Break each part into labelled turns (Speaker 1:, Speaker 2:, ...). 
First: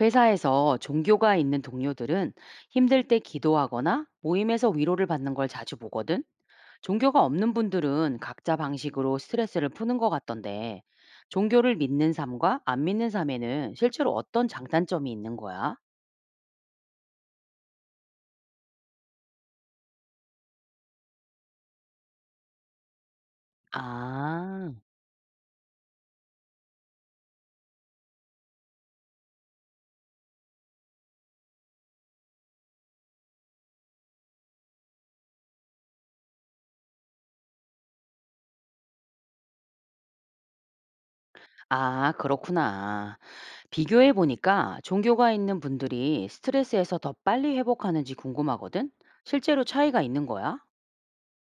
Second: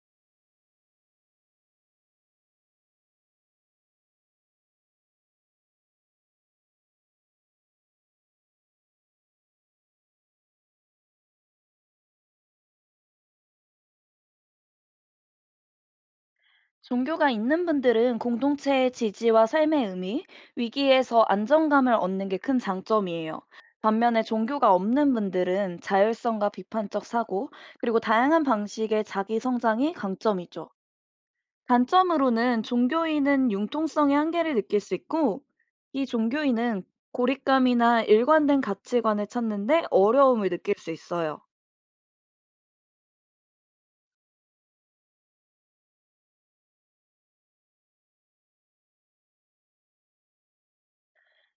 Speaker 1: 회사에서 종교가 있는 동료들은 힘들 때 기도하거나 모임에서 위로를 받는 걸 자주 보거든. 종교가 없는 분들은 각자 방식으로 스트레스를 푸는 것 같던데, 종교를 믿는 삶과 안 믿는 삶에는 실제로 어떤 장단점이 있는 거야?
Speaker 2: 종교가 있는 분들은 공동체의 지지와 삶의 의미, 위기에서 안정감을 얻는 게 큰 장점이에요. 반면에
Speaker 1: 아,
Speaker 2: 종교가 없는 분들은 자율성과 비판적 사고, 그리고 다양한 방식의 자기 성장이 강점이죠. 단점으로는 종교인은 융통성의 한계를 느낄 수 있고, 이 종교인은 고립감이나 일관된 가치관을 찾는데 어려움을 느낄 수 있어요.
Speaker 1: 그렇구나. 비교해 보니까 종교가 있는 분들이 스트레스에서 더 빨리 회복하는지 궁금하거든? 실제로 차이가 있는 거야?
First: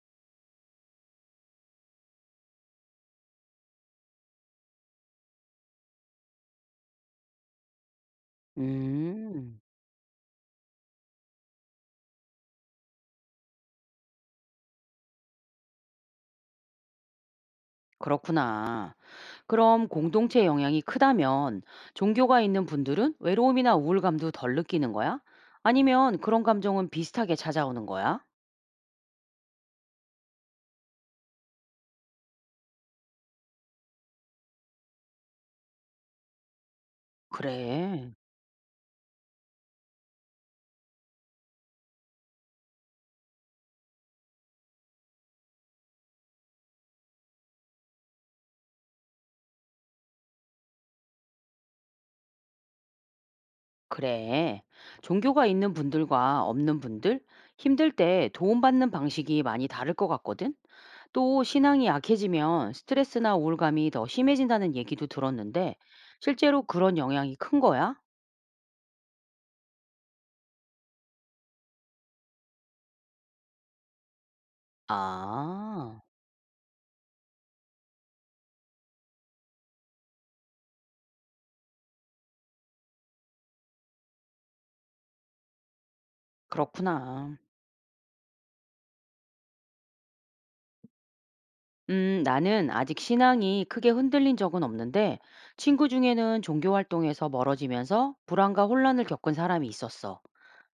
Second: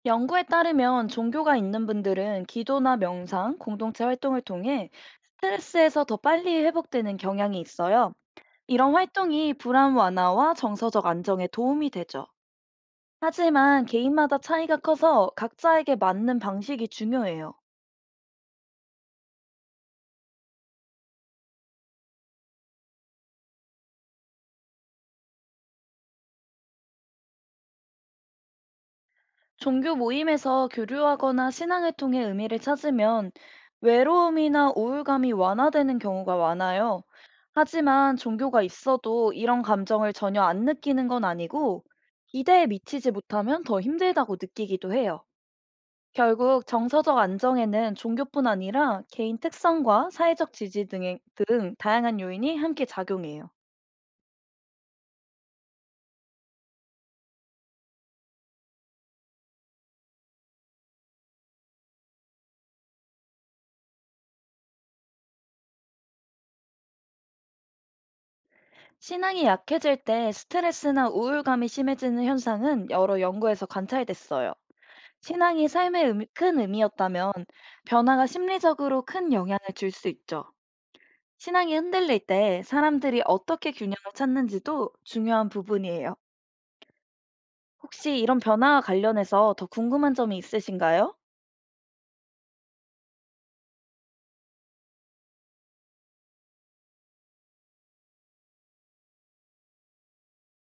Speaker 2: 연구에 따르면 종교가 있는 분들은 기도나 명상, 공동체 활동을 통해 스트레스에서 더 빨리 회복되는 경향이 있어요. 이런 활동이
Speaker 1: 음,
Speaker 2: 불안 완화와 정서적 안정에 도움이 되죠. 하지만 개인마다 차이가 커서 각자에게 맞는 방식이 중요해요.
Speaker 1: 그렇구나. 그럼 공동체 영향이 크다면 종교가 있는 분들은 외로움이나 우울감도 덜 느끼는 거야? 아니면 그런 감정은 비슷하게 찾아오는 거야?
Speaker 2: 종교 모임에서 교류하거나 신앙을 통해 의미를 찾으면 외로움이나 우울감이 완화되는 경우가 많아요.
Speaker 1: 그래,
Speaker 2: 하지만 종교가 있어도 이런 감정을 전혀 안 느끼는 건 아니고 기대에 미치지 못하면 더 힘들다고 느끼기도 해요. 결국 정서적 안정에는 종교뿐 아니라 개인 특성과 사회적 지지 등 다양한 요인이 함께 작용해요.
Speaker 1: 그래. 종교가 있는 분들과 없는 분들, 힘들 때 도움받는 방식이 많이 다를 것 같거든? 또 신앙이 약해지면 스트레스나 우울감이 더 심해진다는 얘기도 들었는데, 실제로 그런 영향이 큰 거야?
Speaker 2: 신앙이 약해질 때 스트레스나 우울감이 심해지는 현상은 여러 연구에서 관찰됐어요.
Speaker 1: 아,
Speaker 2: 큰 의미였다면 변화가 심리적으로 큰 영향을 줄 수 있죠. 신앙이 흔들릴 때 사람들이 어떻게 균형을 찾는지도 중요한 부분이에요.
Speaker 1: 그렇구나.
Speaker 2: 혹시 이런 변화와 관련해서 더 궁금한 점이 있으신가요?
Speaker 1: 나는 아직 신앙이 크게 흔들린 적은 없는데 친구 중에는 종교 활동에서 멀어지면서 불안과 혼란을 겪은 사람이 있었어.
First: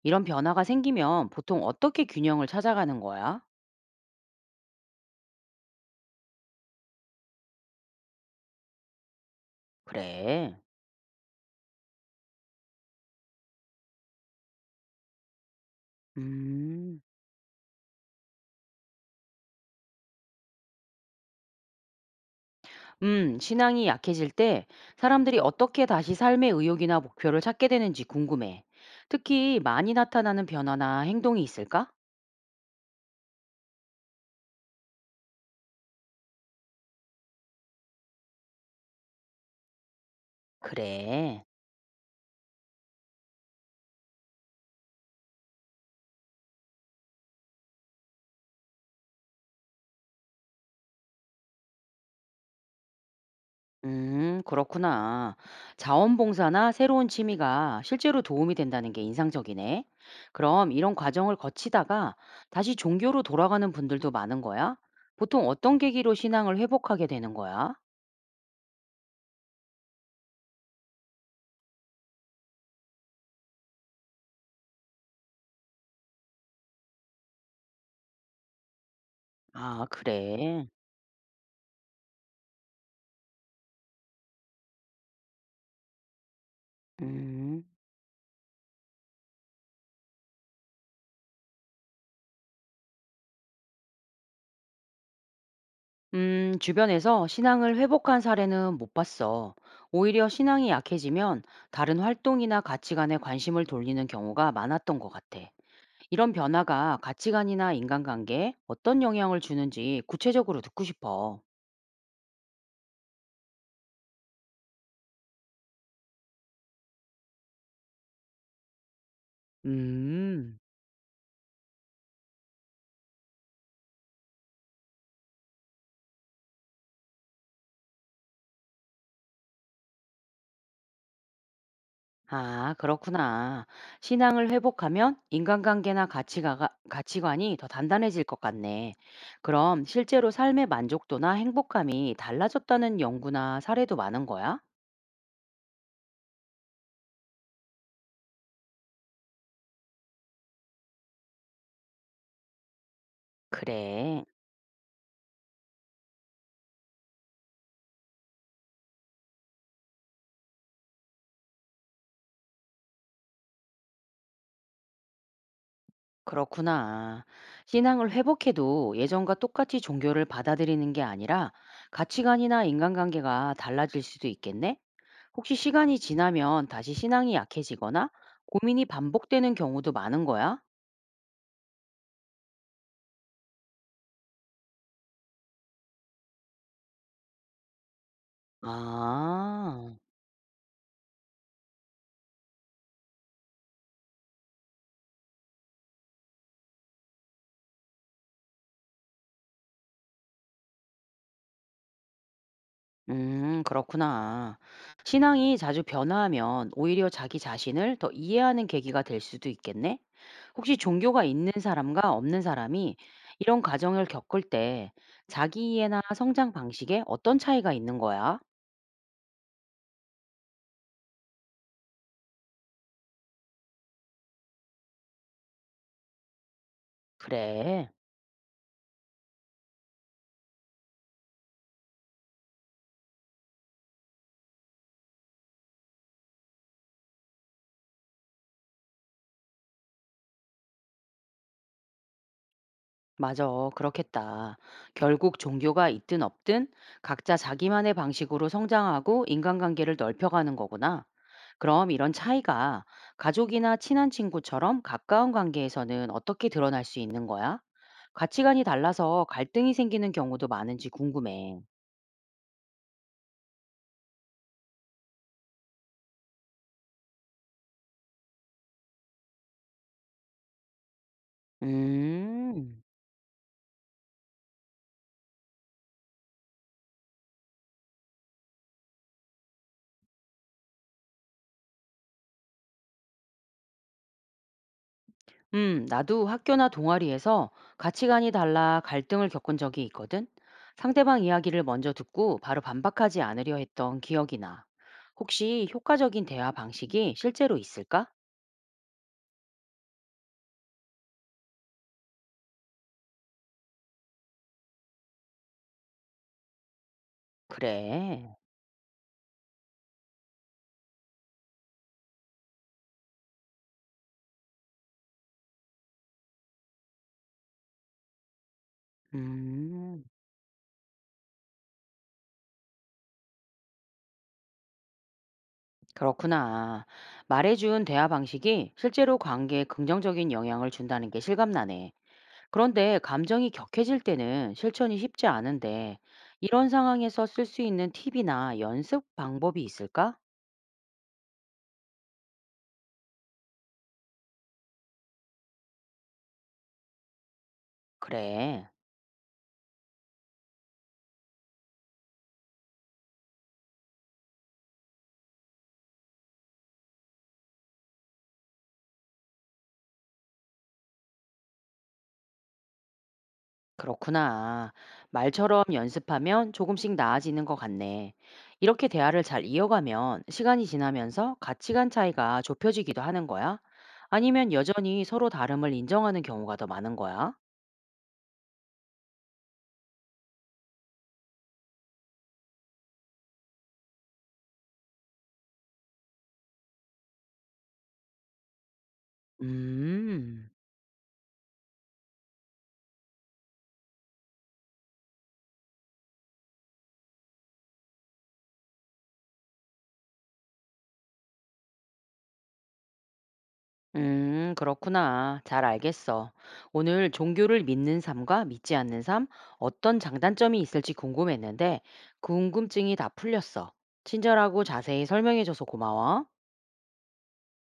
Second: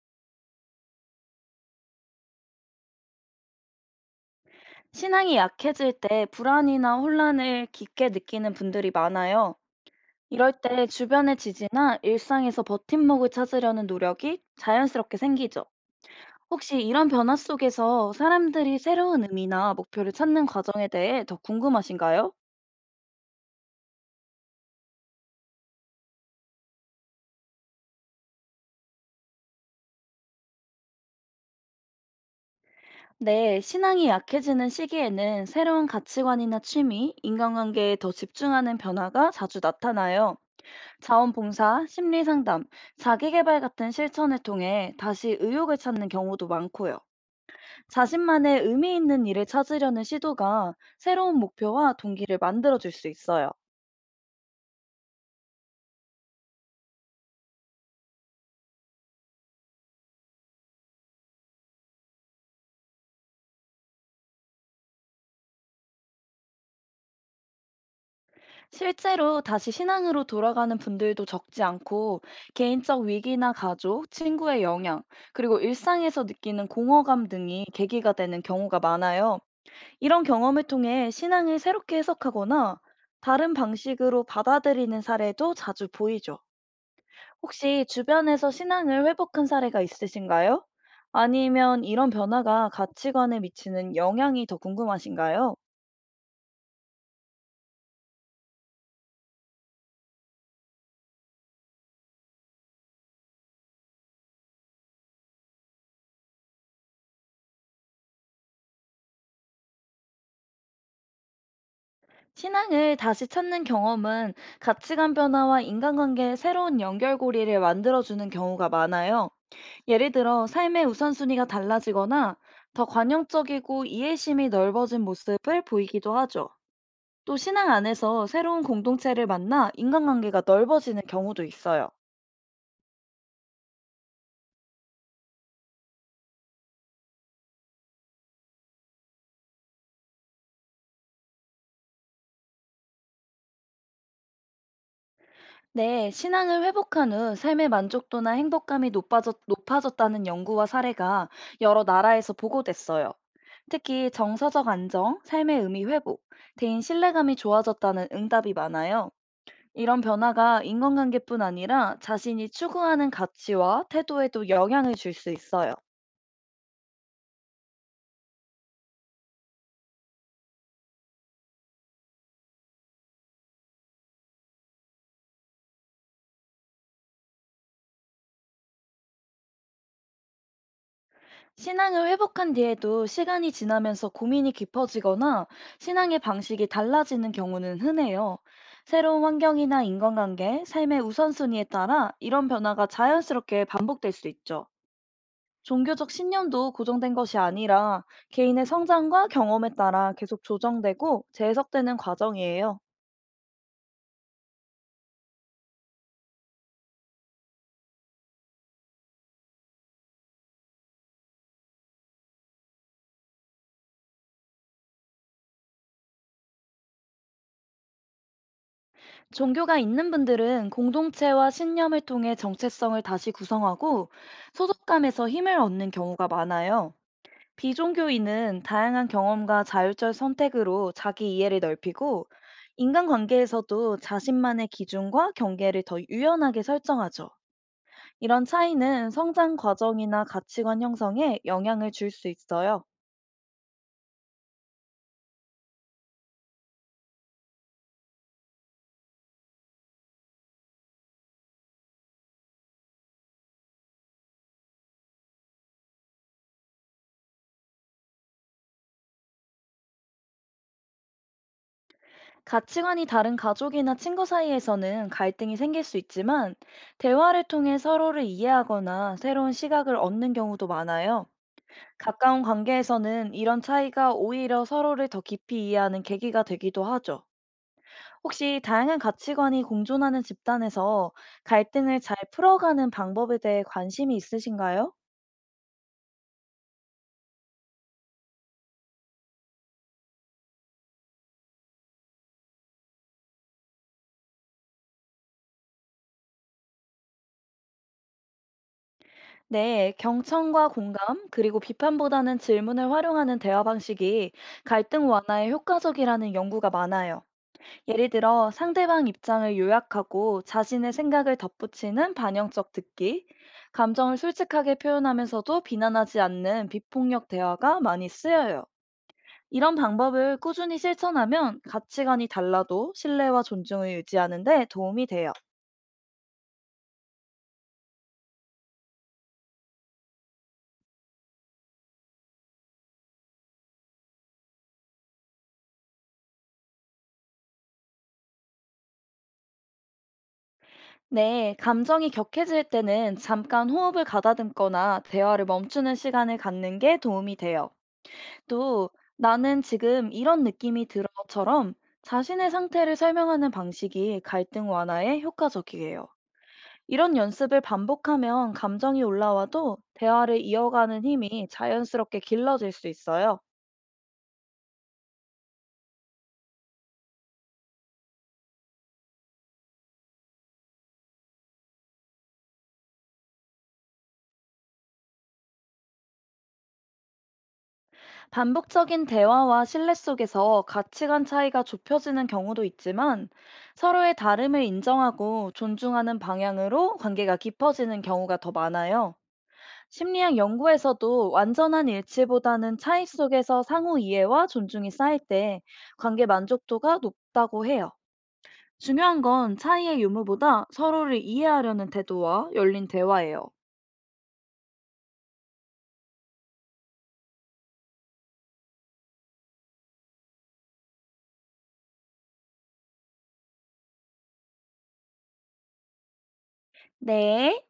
Speaker 1: 이런 변화가 생기면 보통 어떻게 균형을 찾아가는 거야?
Speaker 2: 신앙이 약해질 때 불안이나 혼란을 깊게 느끼는 분들이 많아요. 이럴
Speaker 1: 그래.
Speaker 2: 때 주변의 지지나 일상에서 버팀목을 찾으려는 노력이 자연스럽게 생기죠. 혹시
Speaker 1: 음,
Speaker 2: 이런 변화 속에서 사람들이 새로운 의미나 목표를 찾는 과정에 대해 더 궁금하신가요?
Speaker 1: 신앙이 약해질 때 사람들이 어떻게 다시 삶의 의욕이나 목표를 찾게 되는지 궁금해. 특히 많이 나타나는 변화나 행동이 있을까?
Speaker 2: 네, 신앙이 약해지는 시기에는 새로운 가치관이나 취미, 인간관계에 더 집중하는 변화가 자주 나타나요.
Speaker 1: 그래.
Speaker 2: 자원봉사, 심리상담, 자기개발 같은 실천을 통해 다시 의욕을 찾는 경우도 많고요. 자신만의 의미 있는 일을 찾으려는 시도가 새로운 목표와 동기를 만들어줄 수 있어요.
Speaker 1: 그렇구나. 자원봉사나 새로운 취미가 실제로 도움이 된다는 게 인상적이네. 그럼 이런 과정을 거치다가 다시 종교로 돌아가는 분들도 많은 거야? 보통 어떤 계기로 신앙을 회복하게 되는 거야?
Speaker 2: 실제로 다시 신앙으로 돌아가는 분들도 적지 않고 개인적 위기나 가족, 친구의 영향, 그리고 일상에서 느끼는 공허감 등이 계기가 되는 경우가 많아요.
Speaker 1: 아,
Speaker 2: 이런 경험을
Speaker 1: 그래.
Speaker 2: 통해 신앙을 새롭게 해석하거나 다른 방식으로 받아들이는 사례도 자주 보이죠.
Speaker 1: 음.
Speaker 2: 혹시 주변에서 신앙을 회복한 사례가 있으신가요? 아니면 이런 변화가 가치관에 미치는 영향이 더 궁금하신가요?
Speaker 1: 주변에서 신앙을 회복한 사례는 못 봤어. 오히려 신앙이 약해지면 다른 활동이나 가치관에 관심을 돌리는 경우가 많았던 것 같아. 이런 변화가 가치관이나 인간관계에 어떤 영향을 주는지 구체적으로 듣고 싶어.
Speaker 2: 신앙을 다시 찾는 경험은 가치관 변화와 인간관계의 새로운 연결고리를 만들어주는 경우가 많아요. 예를 들어
Speaker 1: 음,
Speaker 2: 삶의 우선순위가 달라지거나 더 관용적이고 이해심이 넓어진 모습을 보이기도 하죠. 또 신앙 안에서 새로운 공동체를 만나 인간관계가 넓어지는 경우도 있어요.
Speaker 1: 아, 그렇구나. 신앙을 회복하면 인간관계나 가치관이 더 단단해질 것 같네. 그럼 실제로 삶의 만족도나 행복감이 달라졌다는 연구나 사례도 많은 거야?
Speaker 2: 네, 신앙을 회복한 후 삶의 만족도나 행복감이 높아졌다는 연구와 사례가 여러 나라에서 보고됐어요. 특히
Speaker 1: 그래,
Speaker 2: 정서적 안정, 삶의 의미 회복, 대인 신뢰감이 좋아졌다는 응답이 많아요. 이런 변화가 인간관계뿐 아니라 자신이 추구하는 가치와 태도에도 영향을 줄 수 있어요.
Speaker 1: 그렇구나. 신앙을 회복해도 예전과 똑같이 종교를 받아들이는 게 아니라 가치관이나 인간관계가 달라질 수도 있겠네? 혹시 시간이 지나면 다시 신앙이 약해지거나 고민이 반복되는 경우도 많은 거야?
Speaker 2: 신앙을 회복한 뒤에도 시간이 지나면서 고민이 깊어지거나 신앙의 방식이 달라지는 경우는 흔해요. 새로운 환경이나
Speaker 1: 아,
Speaker 2: 인간관계, 삶의 우선순위에 따라 이런 변화가 자연스럽게 반복될 수 있죠. 종교적 신념도 고정된 것이 아니라 개인의 성장과 경험에 따라 계속 조정되고 재해석되는 과정이에요.
Speaker 1: 그렇구나. 신앙이 자주 변화하면 오히려 자기 자신을 더 이해하는 계기가 될 수도 있겠네? 혹시 종교가 있는 사람과 없는 사람이 이런 과정을 겪을 때 자기 이해나 성장 방식에 어떤 차이가 있는 거야?
Speaker 2: 종교가 있는 분들은 공동체와 신념을 통해 정체성을 다시 구성하고 소속감에서 힘을 얻는 경우가 많아요.
Speaker 1: 그래.
Speaker 2: 비종교인은 다양한 경험과 자율적 선택으로 자기 이해를 넓히고 인간관계에서도 자신만의 기준과 경계를 더 유연하게 설정하죠. 이런 차이는 성장 과정이나 가치관 형성에 영향을 줄 수 있어요.
Speaker 1: 맞아. 그렇겠다. 결국 종교가 있든 없든 각자 자기만의 방식으로 성장하고 인간관계를 넓혀가는 거구나. 그럼 이런 차이가 가족이나 친한 친구처럼 가까운 관계에서는 어떻게 드러날 수 있는 거야? 가치관이 달라서 갈등이 생기는 경우도 많은지 궁금해.
Speaker 2: 가치관이 다른 가족이나 친구 사이에서는 갈등이 생길 수 있지만 대화를 통해 서로를 이해하거나 새로운 시각을 얻는 경우도 많아요. 가까운
Speaker 1: 음.
Speaker 2: 관계에서는 이런 차이가 오히려 서로를 더 깊이 이해하는 계기가 되기도 하죠. 혹시 다양한 가치관이 공존하는 집단에서 갈등을 잘 풀어가는 방법에 대해 관심이 있으신가요?
Speaker 1: 나도 학교나 동아리에서 가치관이 달라 갈등을 겪은 적이 있거든. 상대방 이야기를 먼저 듣고 바로 반박하지 않으려 했던 기억이 나. 혹시 효과적인 대화 방식이 실제로 있을까?
Speaker 2: 네, 경청과 공감, 그리고 비판보다는 질문을 활용하는 대화 방식이 갈등 완화에 효과적이라는 연구가 많아요. 예를
Speaker 1: 그래.
Speaker 2: 들어, 상대방 입장을 요약하고 자신의 생각을 덧붙이는 반영적 듣기, 감정을 솔직하게 표현하면서도 비난하지 않는 비폭력 대화가 많이 쓰여요. 이런
Speaker 1: 음,
Speaker 2: 방법을 꾸준히 실천하면 가치관이 달라도 신뢰와 존중을 유지하는 데 도움이 돼요.
Speaker 1: 그렇구나. 말해준 대화 방식이 실제로 관계에 긍정적인 영향을 준다는 게 실감나네. 그런데 감정이 격해질 때는 실천이 쉽지 않은데, 이런 상황에서 쓸 수 있는 팁이나 연습 방법이 있을까?
Speaker 2: 네, 감정이 격해질 때는 잠깐 호흡을 가다듬거나 대화를 멈추는 시간을 갖는 게 도움이 돼요.
Speaker 1: 그래.
Speaker 2: 또, 나는 지금 이런 느낌이 들어처럼 자신의 상태를 설명하는 방식이 갈등 완화에 효과적이에요. 이런 연습을 반복하면 감정이 올라와도 대화를 이어가는 힘이 자연스럽게 길러질 수 있어요.
Speaker 1: 그렇구나. 말처럼 연습하면 조금씩 나아지는 것 같네. 이렇게 대화를 잘 이어가면 시간이 지나면서 가치관 차이가 좁혀지기도 하는 거야? 아니면 여전히 서로 다름을 인정하는 경우가 더 많은 거야?
Speaker 2: 반복적인 대화와 신뢰 속에서 가치관 차이가 좁혀지는 경우도 있지만 서로의 다름을 인정하고 존중하는 방향으로 관계가 깊어지는 경우가 더 많아요. 심리학
Speaker 1: 음,
Speaker 2: 연구에서도 완전한 일치보다는 차이 속에서 상호 이해와 존중이 쌓일 때 관계 만족도가 높다고 해요. 중요한 건 차이의 유무보다 서로를 이해하려는 태도와 열린 대화예요.
Speaker 1: 그렇구나. 잘 알겠어. 오늘 종교를 믿는 삶과 믿지 않는 삶, 어떤 장단점이 있을지 궁금했는데, 궁금증이 다 풀렸어. 친절하고 자세히 설명해줘서 고마워.
Speaker 2: 네.